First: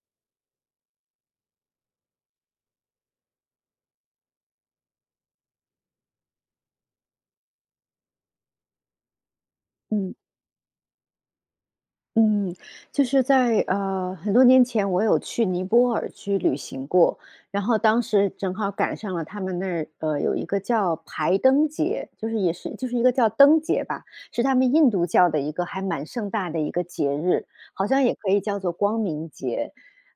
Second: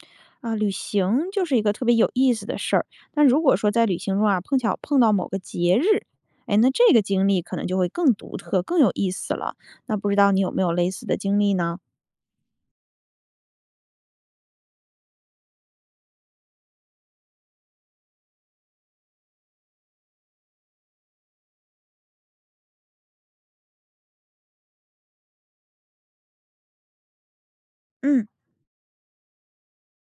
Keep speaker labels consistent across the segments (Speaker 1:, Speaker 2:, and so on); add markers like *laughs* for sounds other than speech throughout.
Speaker 1: *smacks lips* 啊，旅行就是一个特别有意思的事儿，但如果说在旅行中啊，碰巧碰到某个节日，哎，那这个经历可能就会更独特、更有意思了。那不
Speaker 2: 嗯。
Speaker 1: 知道你有没有类似的经历呢？
Speaker 2: 嗯，就是在，呃，很多年前，我有去尼泊尔去旅行过，然后当时正好赶上了他们那儿，呃，有一个叫排灯节，就是也是就是一个叫灯节吧，是他们印度教的一个还蛮盛大的一个节日，好像也
Speaker 1: 嗯。
Speaker 2: 可以叫做光明节。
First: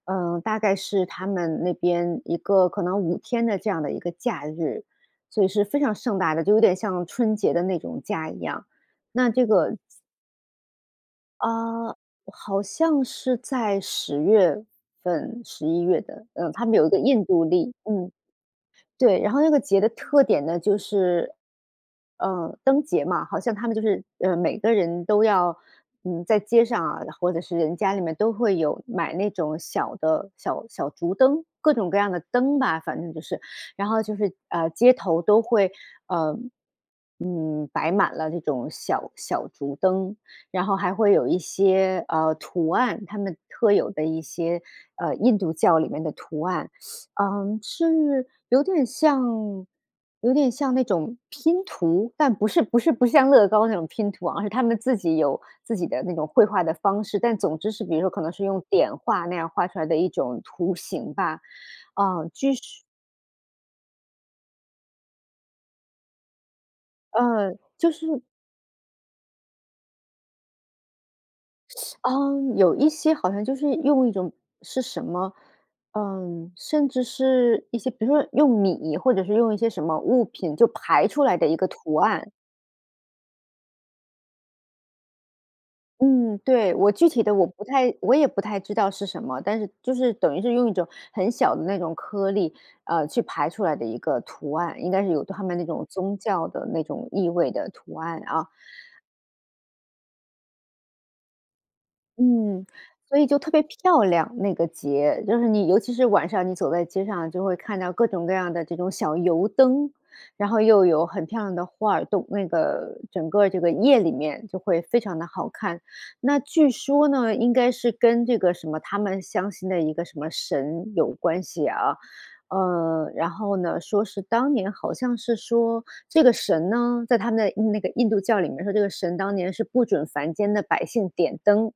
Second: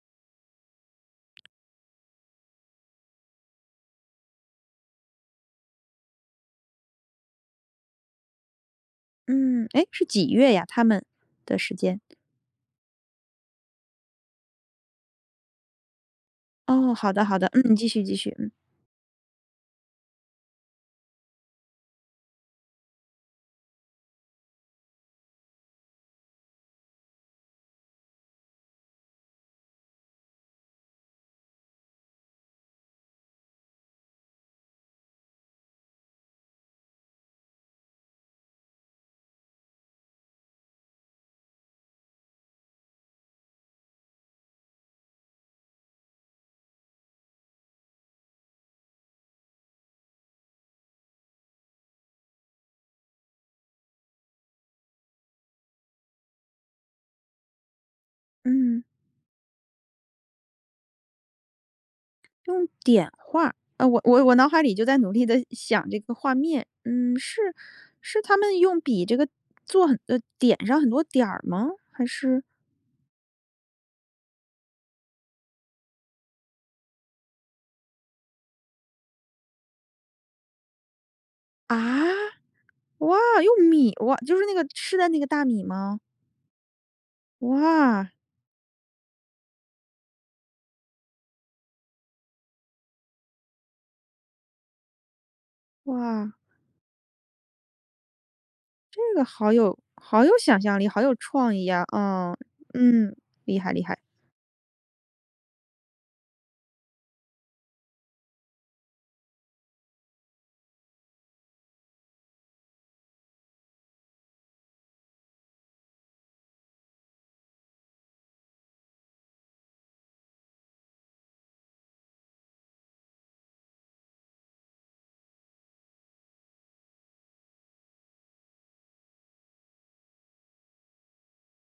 Speaker 2: 嗯，大概是他
Speaker 1: *smacks lips*
Speaker 2: 们那边一个可能5天的这样的一个假日，所以是非常盛大的，就有点像春节的那种假一样，那这
Speaker 1: 嗯。
Speaker 2: 个
Speaker 1: 诶，是几月呀？他们的时
Speaker 2: 呃，
Speaker 1: 间。
Speaker 2: 好像是在十月份、十一月的，呃，他们有一
Speaker 1: 哦，
Speaker 2: 个
Speaker 1: 好的
Speaker 2: 印
Speaker 1: 好
Speaker 2: 度
Speaker 1: 的。
Speaker 2: 历，
Speaker 1: 嗯，继续
Speaker 2: 嗯。
Speaker 1: 继续，嗯。
Speaker 2: 对，然后那个节的特点呢，就是呃，灯节嘛，好像他们就是，呃，每个人都要，嗯，在街上啊，或者是人家里面都会有买那种小的小小竹灯，各种各样的灯吧，反正就是。然后就是，啊，街头都会，呃，嗯，摆满了这种小小竹灯，然后还会有一些，啊，图案，他们特有的一些，呃，印度教里面的图案，*inhales* 嗯，是有点像有点像那种拼图，但不是不是不像乐高那种拼图啊，是他们自己有自己的那种绘画的方式。但总之是比如说可能是用
Speaker 1: 嗯。
Speaker 2: 点画那样画出来的一种图形吧，啊，就
Speaker 1: 用
Speaker 2: 是
Speaker 1: 点画？啊，我我我脑海里就在努力地想这个画面。嗯，是
Speaker 2: 呃，就
Speaker 1: 是
Speaker 2: 是
Speaker 1: 他们用笔这个做很啊，点上很多点儿吗？
Speaker 2: *sucks teeth*
Speaker 1: 还是？
Speaker 2: 嗯，有一些好像就是用一种是什么，呃，甚至是一些，比如说用米或者是用一些什么物品就排出来的一个
Speaker 1: 啊？
Speaker 2: 图案。
Speaker 1: 哇，用米？哇就是那个吃的那个大米吗？
Speaker 2: 嗯，对，我具体的我不太
Speaker 1: 哇！
Speaker 2: 我也不太知道是什么，但是就是等于是用一种很小的那种颗粒，啊，去排出来的一个图案，应该是有他们那种宗
Speaker 1: 哇！
Speaker 2: 教的那种意味的图案啊。
Speaker 1: 这个好有好有想象力，好有创意呀，啊，
Speaker 2: 嗯，
Speaker 1: 嗯，
Speaker 2: 所以就特
Speaker 1: 厉
Speaker 2: 别
Speaker 1: 害厉害。
Speaker 2: 漂亮，那个节，就是你尤其是晚上你走在街上啊，就会看到各种各样的这种小油灯，然后又有很漂亮的画儿动那个整个这个夜里面就会非常地好看。那据说呢，应该是跟这个什么他们相信的一个什么神有关系啊。呃，然后呢，说是当年好像是说这个神呢，在他们的那个印度教里面说，这个神当年是不准凡间的百姓点灯。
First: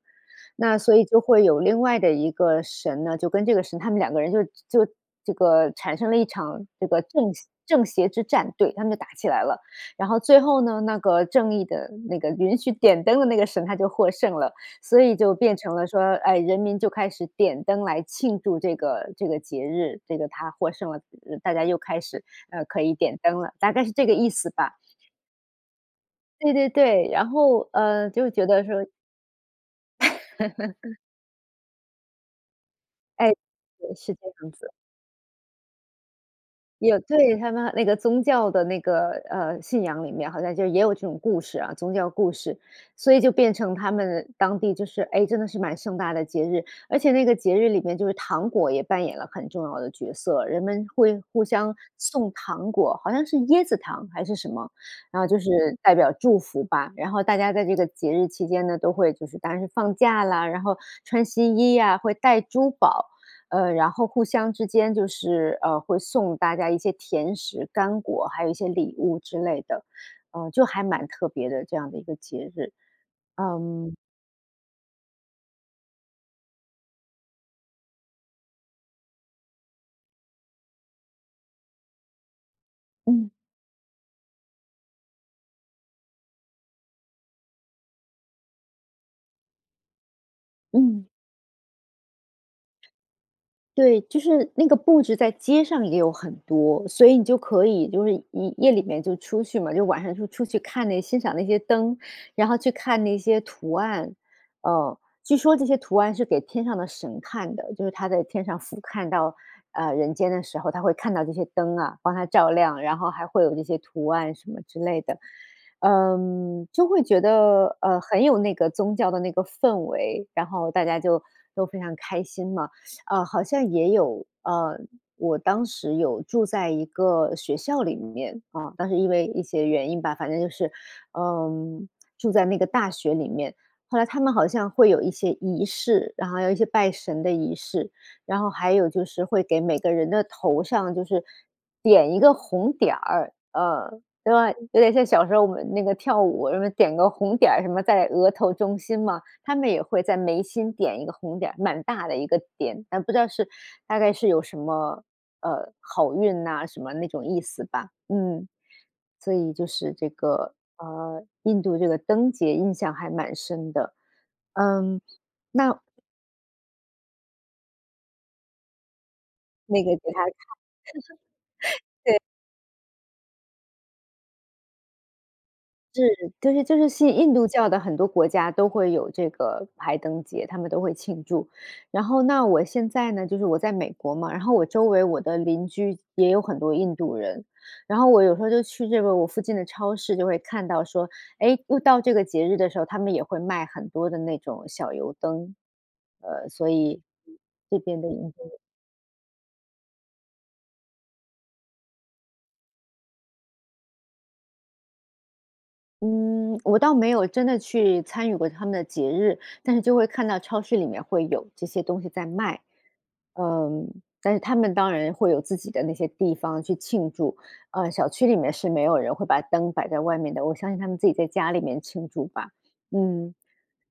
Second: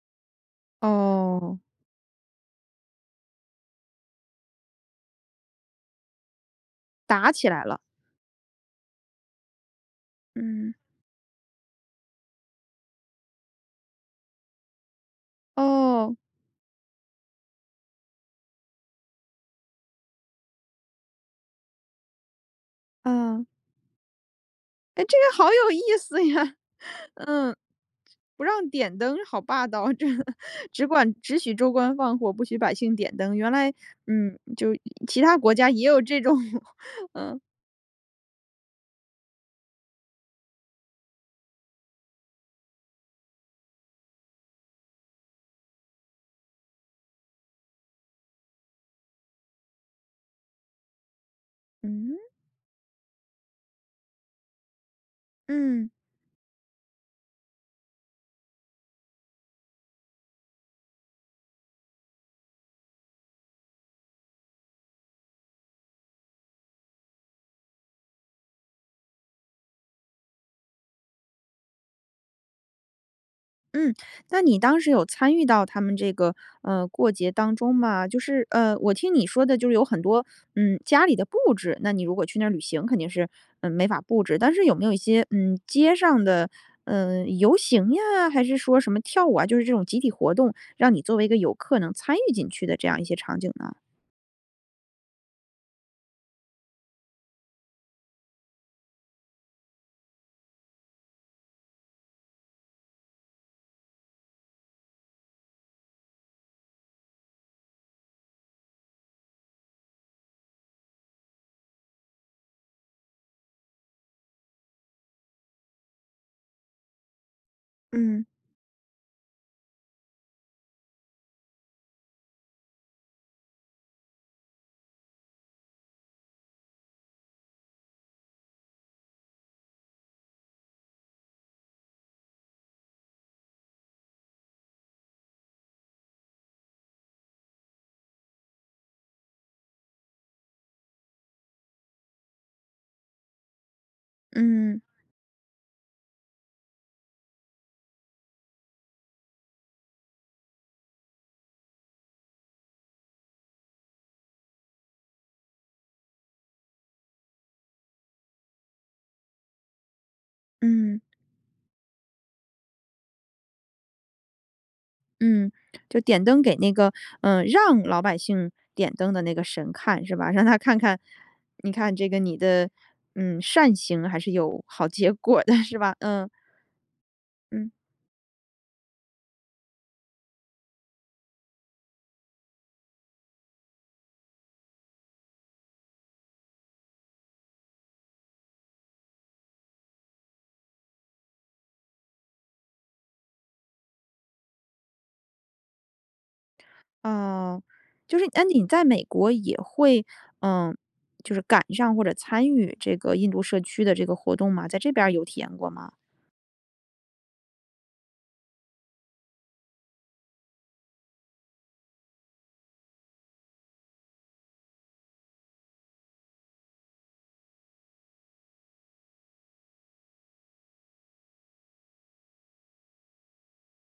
Speaker 2: 那所以就会
Speaker 1: 哦。
Speaker 2: 有另外的一个神呢，就跟这个神他们两个人就就这个产生了一场这个
Speaker 1: 打
Speaker 2: 正邪
Speaker 1: 起来了。
Speaker 2: 正邪之战，对，他们就打起来了。然后最后
Speaker 1: 嗯。
Speaker 2: 呢，那个正义的那个允许点灯的那个神，他就获胜了，所以就变成了说，
Speaker 1: 哦。
Speaker 2: 哎，人民就开始点灯来庆祝这个这个节日，这个他获胜了，大家又开始，呃，可以点灯
Speaker 1: 啊。
Speaker 2: 了，大概是这个意思吧。
Speaker 1: 哎，这个好有意思
Speaker 2: 对
Speaker 1: 呀，
Speaker 2: 对对，然
Speaker 1: 嗯。
Speaker 2: 后，呃，就
Speaker 1: 不
Speaker 2: 觉得
Speaker 1: 让
Speaker 2: 说
Speaker 1: 点灯好霸道，*laughs* 只
Speaker 2: *laughs*
Speaker 1: 管只许州官放火，不许百姓点
Speaker 2: 哎，
Speaker 1: 灯，原来，
Speaker 2: 对，是这
Speaker 1: 嗯，
Speaker 2: 样子。
Speaker 1: 就其他国家也有这种，*laughs*
Speaker 2: 有，对，
Speaker 1: 嗯。
Speaker 2: 他们那个宗教的那个，呃，信仰里面好像就也有这种故事啊-宗教故事，所以就变成他们当地就是，哎，真的是蛮盛大的节日。而且那个节日里面就是糖果也扮演了很重要的角色，人们会互相
Speaker 1: 嗯？
Speaker 2: 送糖果，好像是椰子糖还是什么，然后就是
Speaker 1: 嗯。
Speaker 2: 代表祝福吧。然后，大家在这个节日期间呢，都会就是当然是放假啦，然后穿新衣呀，会戴珠宝，呃，然后互相之间就是，呃，会送大家一些甜食干果，还有一些礼物之类的。呃，就还蛮特别的，这样的一个节日，
Speaker 1: 嗯，
Speaker 2: 嗯。
Speaker 1: 那你当时有参与到他们这个，呃，过节当中吗？就是，呃，我听你说的就是有很多，嗯，家里的布置。那你如果去那儿旅行，肯定是，
Speaker 2: 嗯。
Speaker 1: 呃，没法布置，但是有没有一些，嗯，街上的，呃，游行呀，还是说什么跳舞啊，就是这种集体活动，让你
Speaker 2: 嗯。
Speaker 1: 作为一个游客能参与进去的这样一些场景呢？
Speaker 2: 对，就是那个布置在街上也有很多，所以你就可以就是夜夜里面就出去嘛，就晚上就出去看那欣赏那些灯，然后去看那些图案，嗯。据说这些图案是给天上的神看的，就是他在天上俯瞰到，啊，人间的时候，他会看到这些灯啊，帮他照亮，然后还会有这些图案什么之类的。嗯，就会觉得，呃，很
Speaker 1: 嗯。
Speaker 2: 有那个宗教的那个氛围，然后大家就都非常开心嘛，啊，好像也有呃，我当时有住在一个学校里面，啊，当时因为一些原因吧，反正就是，呃，住在那个大学里面。后来他们好像会有一些仪式，然后有一些拜神的仪式，然后还有就是会给每个人的头上就是，点一个红点儿，呃，对吧，
Speaker 1: 嗯。
Speaker 2: 有点像小时候我们那个跳舞什么点个红点儿什么在额头中心嘛，他们也会在眉心点一个红点儿，蛮大的一个点，但不知道是大概是有什么，呃，好运呐什么那种意思吧，嗯。所以就是这个，
Speaker 1: 嗯。
Speaker 2: 呃，印度这个灯节印象还蛮深的，嗯，
Speaker 1: 嗯，
Speaker 2: 那
Speaker 1: 就点灯给那个，呃让老百姓点灯的那个神
Speaker 2: 那个
Speaker 1: 看
Speaker 2: 给
Speaker 1: 是
Speaker 2: 他
Speaker 1: 吧？
Speaker 2: 看。
Speaker 1: 让他看看你看
Speaker 2: *laughs*
Speaker 1: 这个
Speaker 2: 对。
Speaker 1: 你的，嗯，善行还是有好结果的，是吧？
Speaker 2: 是。
Speaker 1: 嗯。
Speaker 2: 就是就是信印度教
Speaker 1: 嗯。
Speaker 2: 的很多国家都会有这个排灯节，他们都会庆祝。然后那我现在呢，就是我在美国嘛，然后我周围我的邻居也有很多印度人，然后我有时候就去这个我附近的超市就会看到说，哎，又到这个节日的时候，他们也会卖很多的那种小油灯，呃，所以
Speaker 1: 哦。
Speaker 2: 这边的。
Speaker 1: 就是那
Speaker 2: *unintelligible*
Speaker 1: 你在美国也会，呃，就是赶上或者参与这个印度社区的这个活动吗？在这边儿有体验过吗？
Speaker 2: 嗯，我倒没有真的去参与过他们的节日，但是就会看到超市里面会有这些东西在卖。呃，但是他们当然会有自己的那些地方去庆祝，呃，小区里面是没有人会把灯摆在外面的，我相信他们自己在家里面庆祝吧。嗯，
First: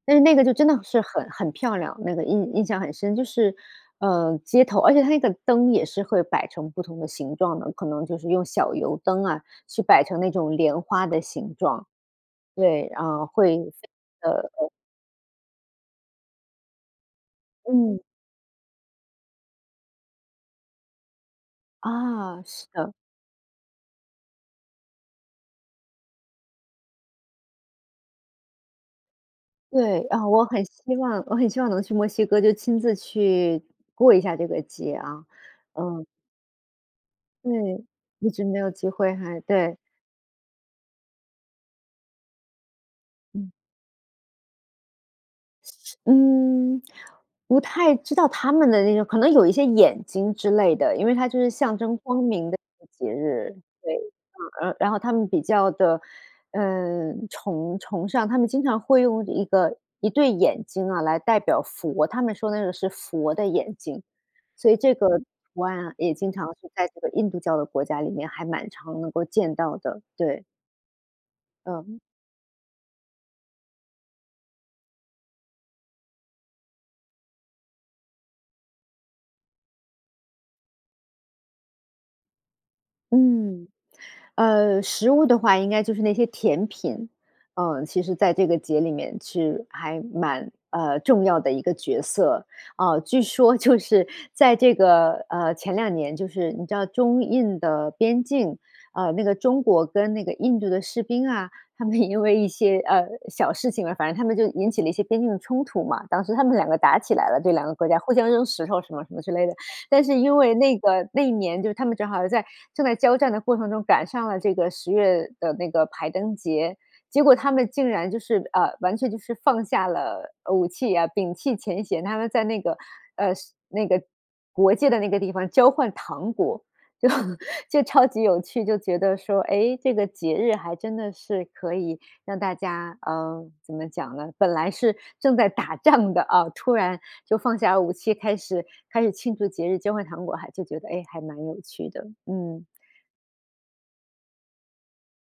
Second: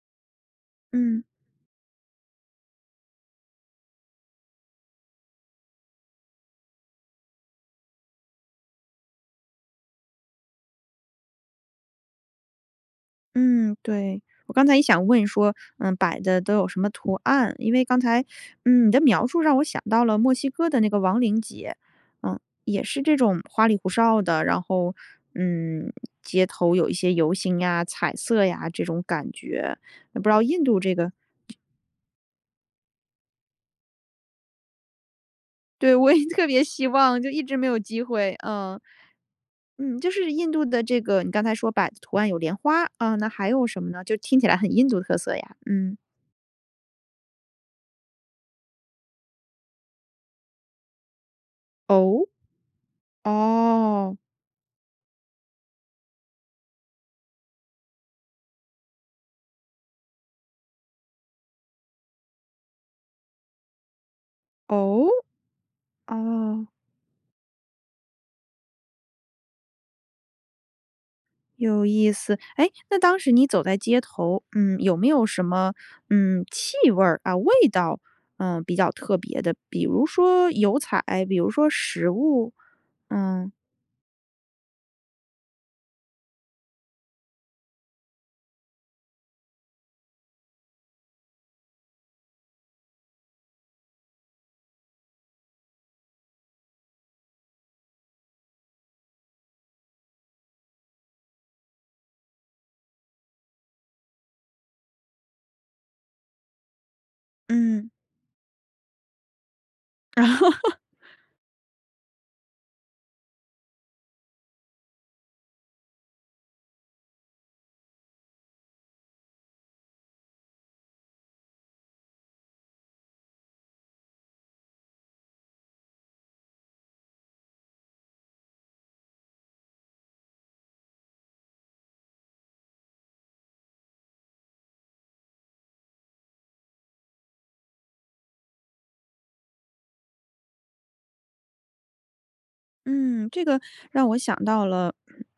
Speaker 2: 但是那个就真的是
Speaker 1: 嗯。
Speaker 2: 很很漂亮，那个印印象很深，就是，呃，街头而且它那个灯也是会摆成不同的形状的，可能就是用小油灯啊，去摆成那种莲花的形状。对，呃，会
Speaker 1: 嗯，
Speaker 2: 非
Speaker 1: 对，
Speaker 2: 常地，
Speaker 1: 我刚
Speaker 2: 呃
Speaker 1: 才也想问，说：“呃，摆的都有什么图案？”因为刚
Speaker 2: 嗯。
Speaker 1: 才，嗯，你的描述让我想到了墨西哥的那个亡灵节。嗯，
Speaker 2: 啊，是
Speaker 1: 也
Speaker 2: 的。
Speaker 1: 是这种花里胡哨的，然后，嗯，街头有一些游行呀、彩色呀，这种感觉，
Speaker 2: 对，
Speaker 1: 不
Speaker 2: 啊，
Speaker 1: 知道
Speaker 2: 我
Speaker 1: 印
Speaker 2: 很
Speaker 1: 度这
Speaker 2: 希
Speaker 1: 个
Speaker 2: 望，我很希望能去墨西哥就亲自去过一下这个节啊，
Speaker 1: 对，
Speaker 2: 嗯。
Speaker 1: 我也特别希望，就一直没有
Speaker 2: 对，
Speaker 1: 机
Speaker 2: 一
Speaker 1: 会，
Speaker 2: 直没有
Speaker 1: 嗯。
Speaker 2: 机会还对。
Speaker 1: 嗯，就是印度的这个你刚才说摆的图案有莲花，啊，那还
Speaker 2: 嗯。
Speaker 1: 有什么呢？就听起来很印度特色呀，嗯。
Speaker 2: 嗯，不太知道他们的那种可能有一些眼睛之类的，因为它就是象征光
Speaker 1: 哦？
Speaker 2: 明的一个节日，对，嗯。
Speaker 1: 哦。
Speaker 2: 然然后他们比较地，呃，崇崇尚他们经常会用一个一对眼睛啊，来代表佛，他们说那个是佛的眼睛，所以这
Speaker 1: 哦？
Speaker 2: 个图案啊，也经常
Speaker 1: 哦。
Speaker 2: 会在这个印度教的国家里面，还蛮常能够见到的，对。
Speaker 1: 有
Speaker 2: 嗯。
Speaker 1: 意思。哎，那当时你走在街头，嗯，有没有什么，嗯，气味儿、啊，味道，嗯，比较特别的，比如说油彩，比如说食物？嗯。
Speaker 2: 嗯。呃，食物的话应该就是那些甜品。呃，其实在这个节里面是还蛮呃，重要的一个角色。啊，据说就是在这个，呃，前两年就是你知道中印的边境，啊，那个中国跟那个印度的士兵啊，他们也因为一些，呃，小事情啊，反正他们就引起了一些边境的冲突嘛，当时他们两个打起来了，对，两个国
Speaker 1: 嗯。
Speaker 2: 家互相扔石头什么什么之类的。但是因为那
Speaker 1: *laughs*
Speaker 2: 个那一年就是他们正好在正在交战的过程中赶上了这个十月的那个排灯节。结果他们竟然就是呃，完全就是放下了，呃，武器啊，摒弃前嫌。他们在那个，呃，是那个国界的那个地方交换糖果。就就超级有趣，就觉得说，哎，这个节日还真的是可以让大家呃，怎么讲呢，本来是正在打仗的啊，突然就放下武器，开始开始庆祝节日，交换糖果还就觉得，哎，还蛮有趣的，嗯。
Speaker 1: 嗯，这个让我想到了，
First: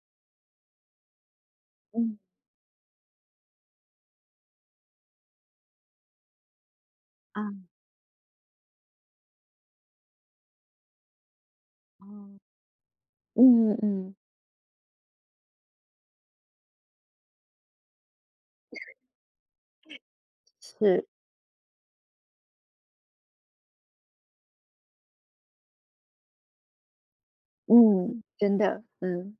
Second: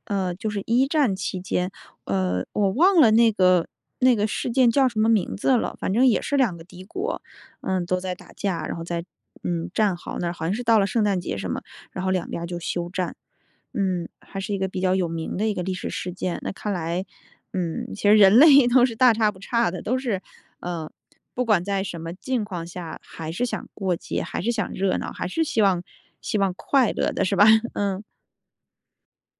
Speaker 1: 呃，就是一战期间，
Speaker 2: 嗯。
Speaker 1: 呃，我忘了那个那个事件叫什么名字了，反正也是两个敌国，
Speaker 2: 啊。
Speaker 1: 呃，都在打架，然后在，嗯，战壕那儿，好像是到了圣诞节什么，然后两
Speaker 2: 哦，
Speaker 1: 边儿就休战。
Speaker 2: 嗯
Speaker 1: 嗯，
Speaker 2: 嗯。
Speaker 1: 还是一个比较有名的一个历史事件。那看来，嗯，其实人类都是大差不差的，都是，呃，
Speaker 2: 是。
Speaker 1: 不管在什么境况下，还是想过节，还是想热闹，还是希望希望快乐的，是吧？嗯。
Speaker 2: 嗯，真的，嗯。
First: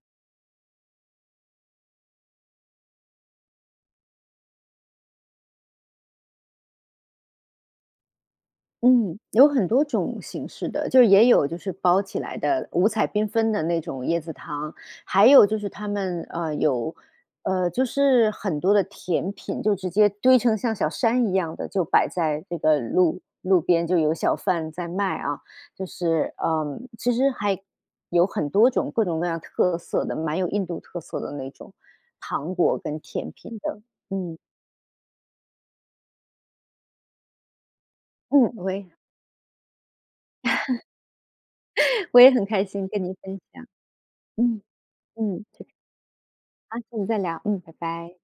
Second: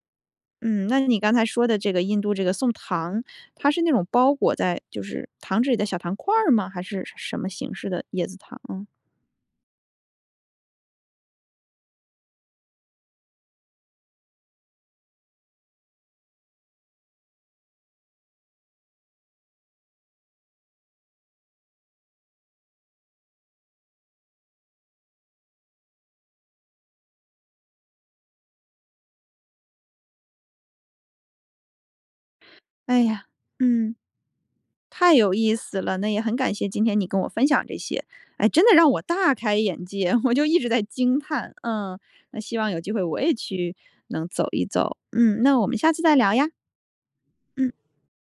Speaker 1: 嗯，那你刚才说的这个印度这个送糖，它是那种包裹在就是糖纸里的小糖块儿吗？还是什什么形式的椰子糖？嗯。
Speaker 2: 嗯，有很多种形式的。就是也有就是包起来的、五彩缤纷的那种椰子糖，还有就是他们，呃，有呃，就是很多的甜品就直接堆成像小山一样的，就摆在这个路路边就有小贩在卖啊。就是，呃，其实还有很多种各种各样特色的，蛮有印度特色的那种糖果跟
Speaker 1: 哎呀，
Speaker 2: 甜品的，
Speaker 1: 嗯，
Speaker 2: 嗯。
Speaker 1: 太有意思了。那也很感谢今天你跟我分享这些，哎，
Speaker 2: 嗯，
Speaker 1: 真的
Speaker 2: 喂
Speaker 1: 让我大开眼界，我就一直在惊叹，嗯，
Speaker 2: *laughs* 我也
Speaker 1: 那
Speaker 2: 很
Speaker 1: 希
Speaker 2: 开
Speaker 1: 望有
Speaker 2: 心
Speaker 1: 机
Speaker 2: 跟
Speaker 1: 会
Speaker 2: 你
Speaker 1: 我也
Speaker 2: 分享，
Speaker 1: 去能走
Speaker 2: 嗯，
Speaker 1: 一走。嗯，
Speaker 2: 嗯。
Speaker 1: 那我
Speaker 2: 对，
Speaker 1: 们下次再聊呀。
Speaker 2: 好，下次再聊，嗯，
Speaker 1: 嗯。
Speaker 2: 拜拜。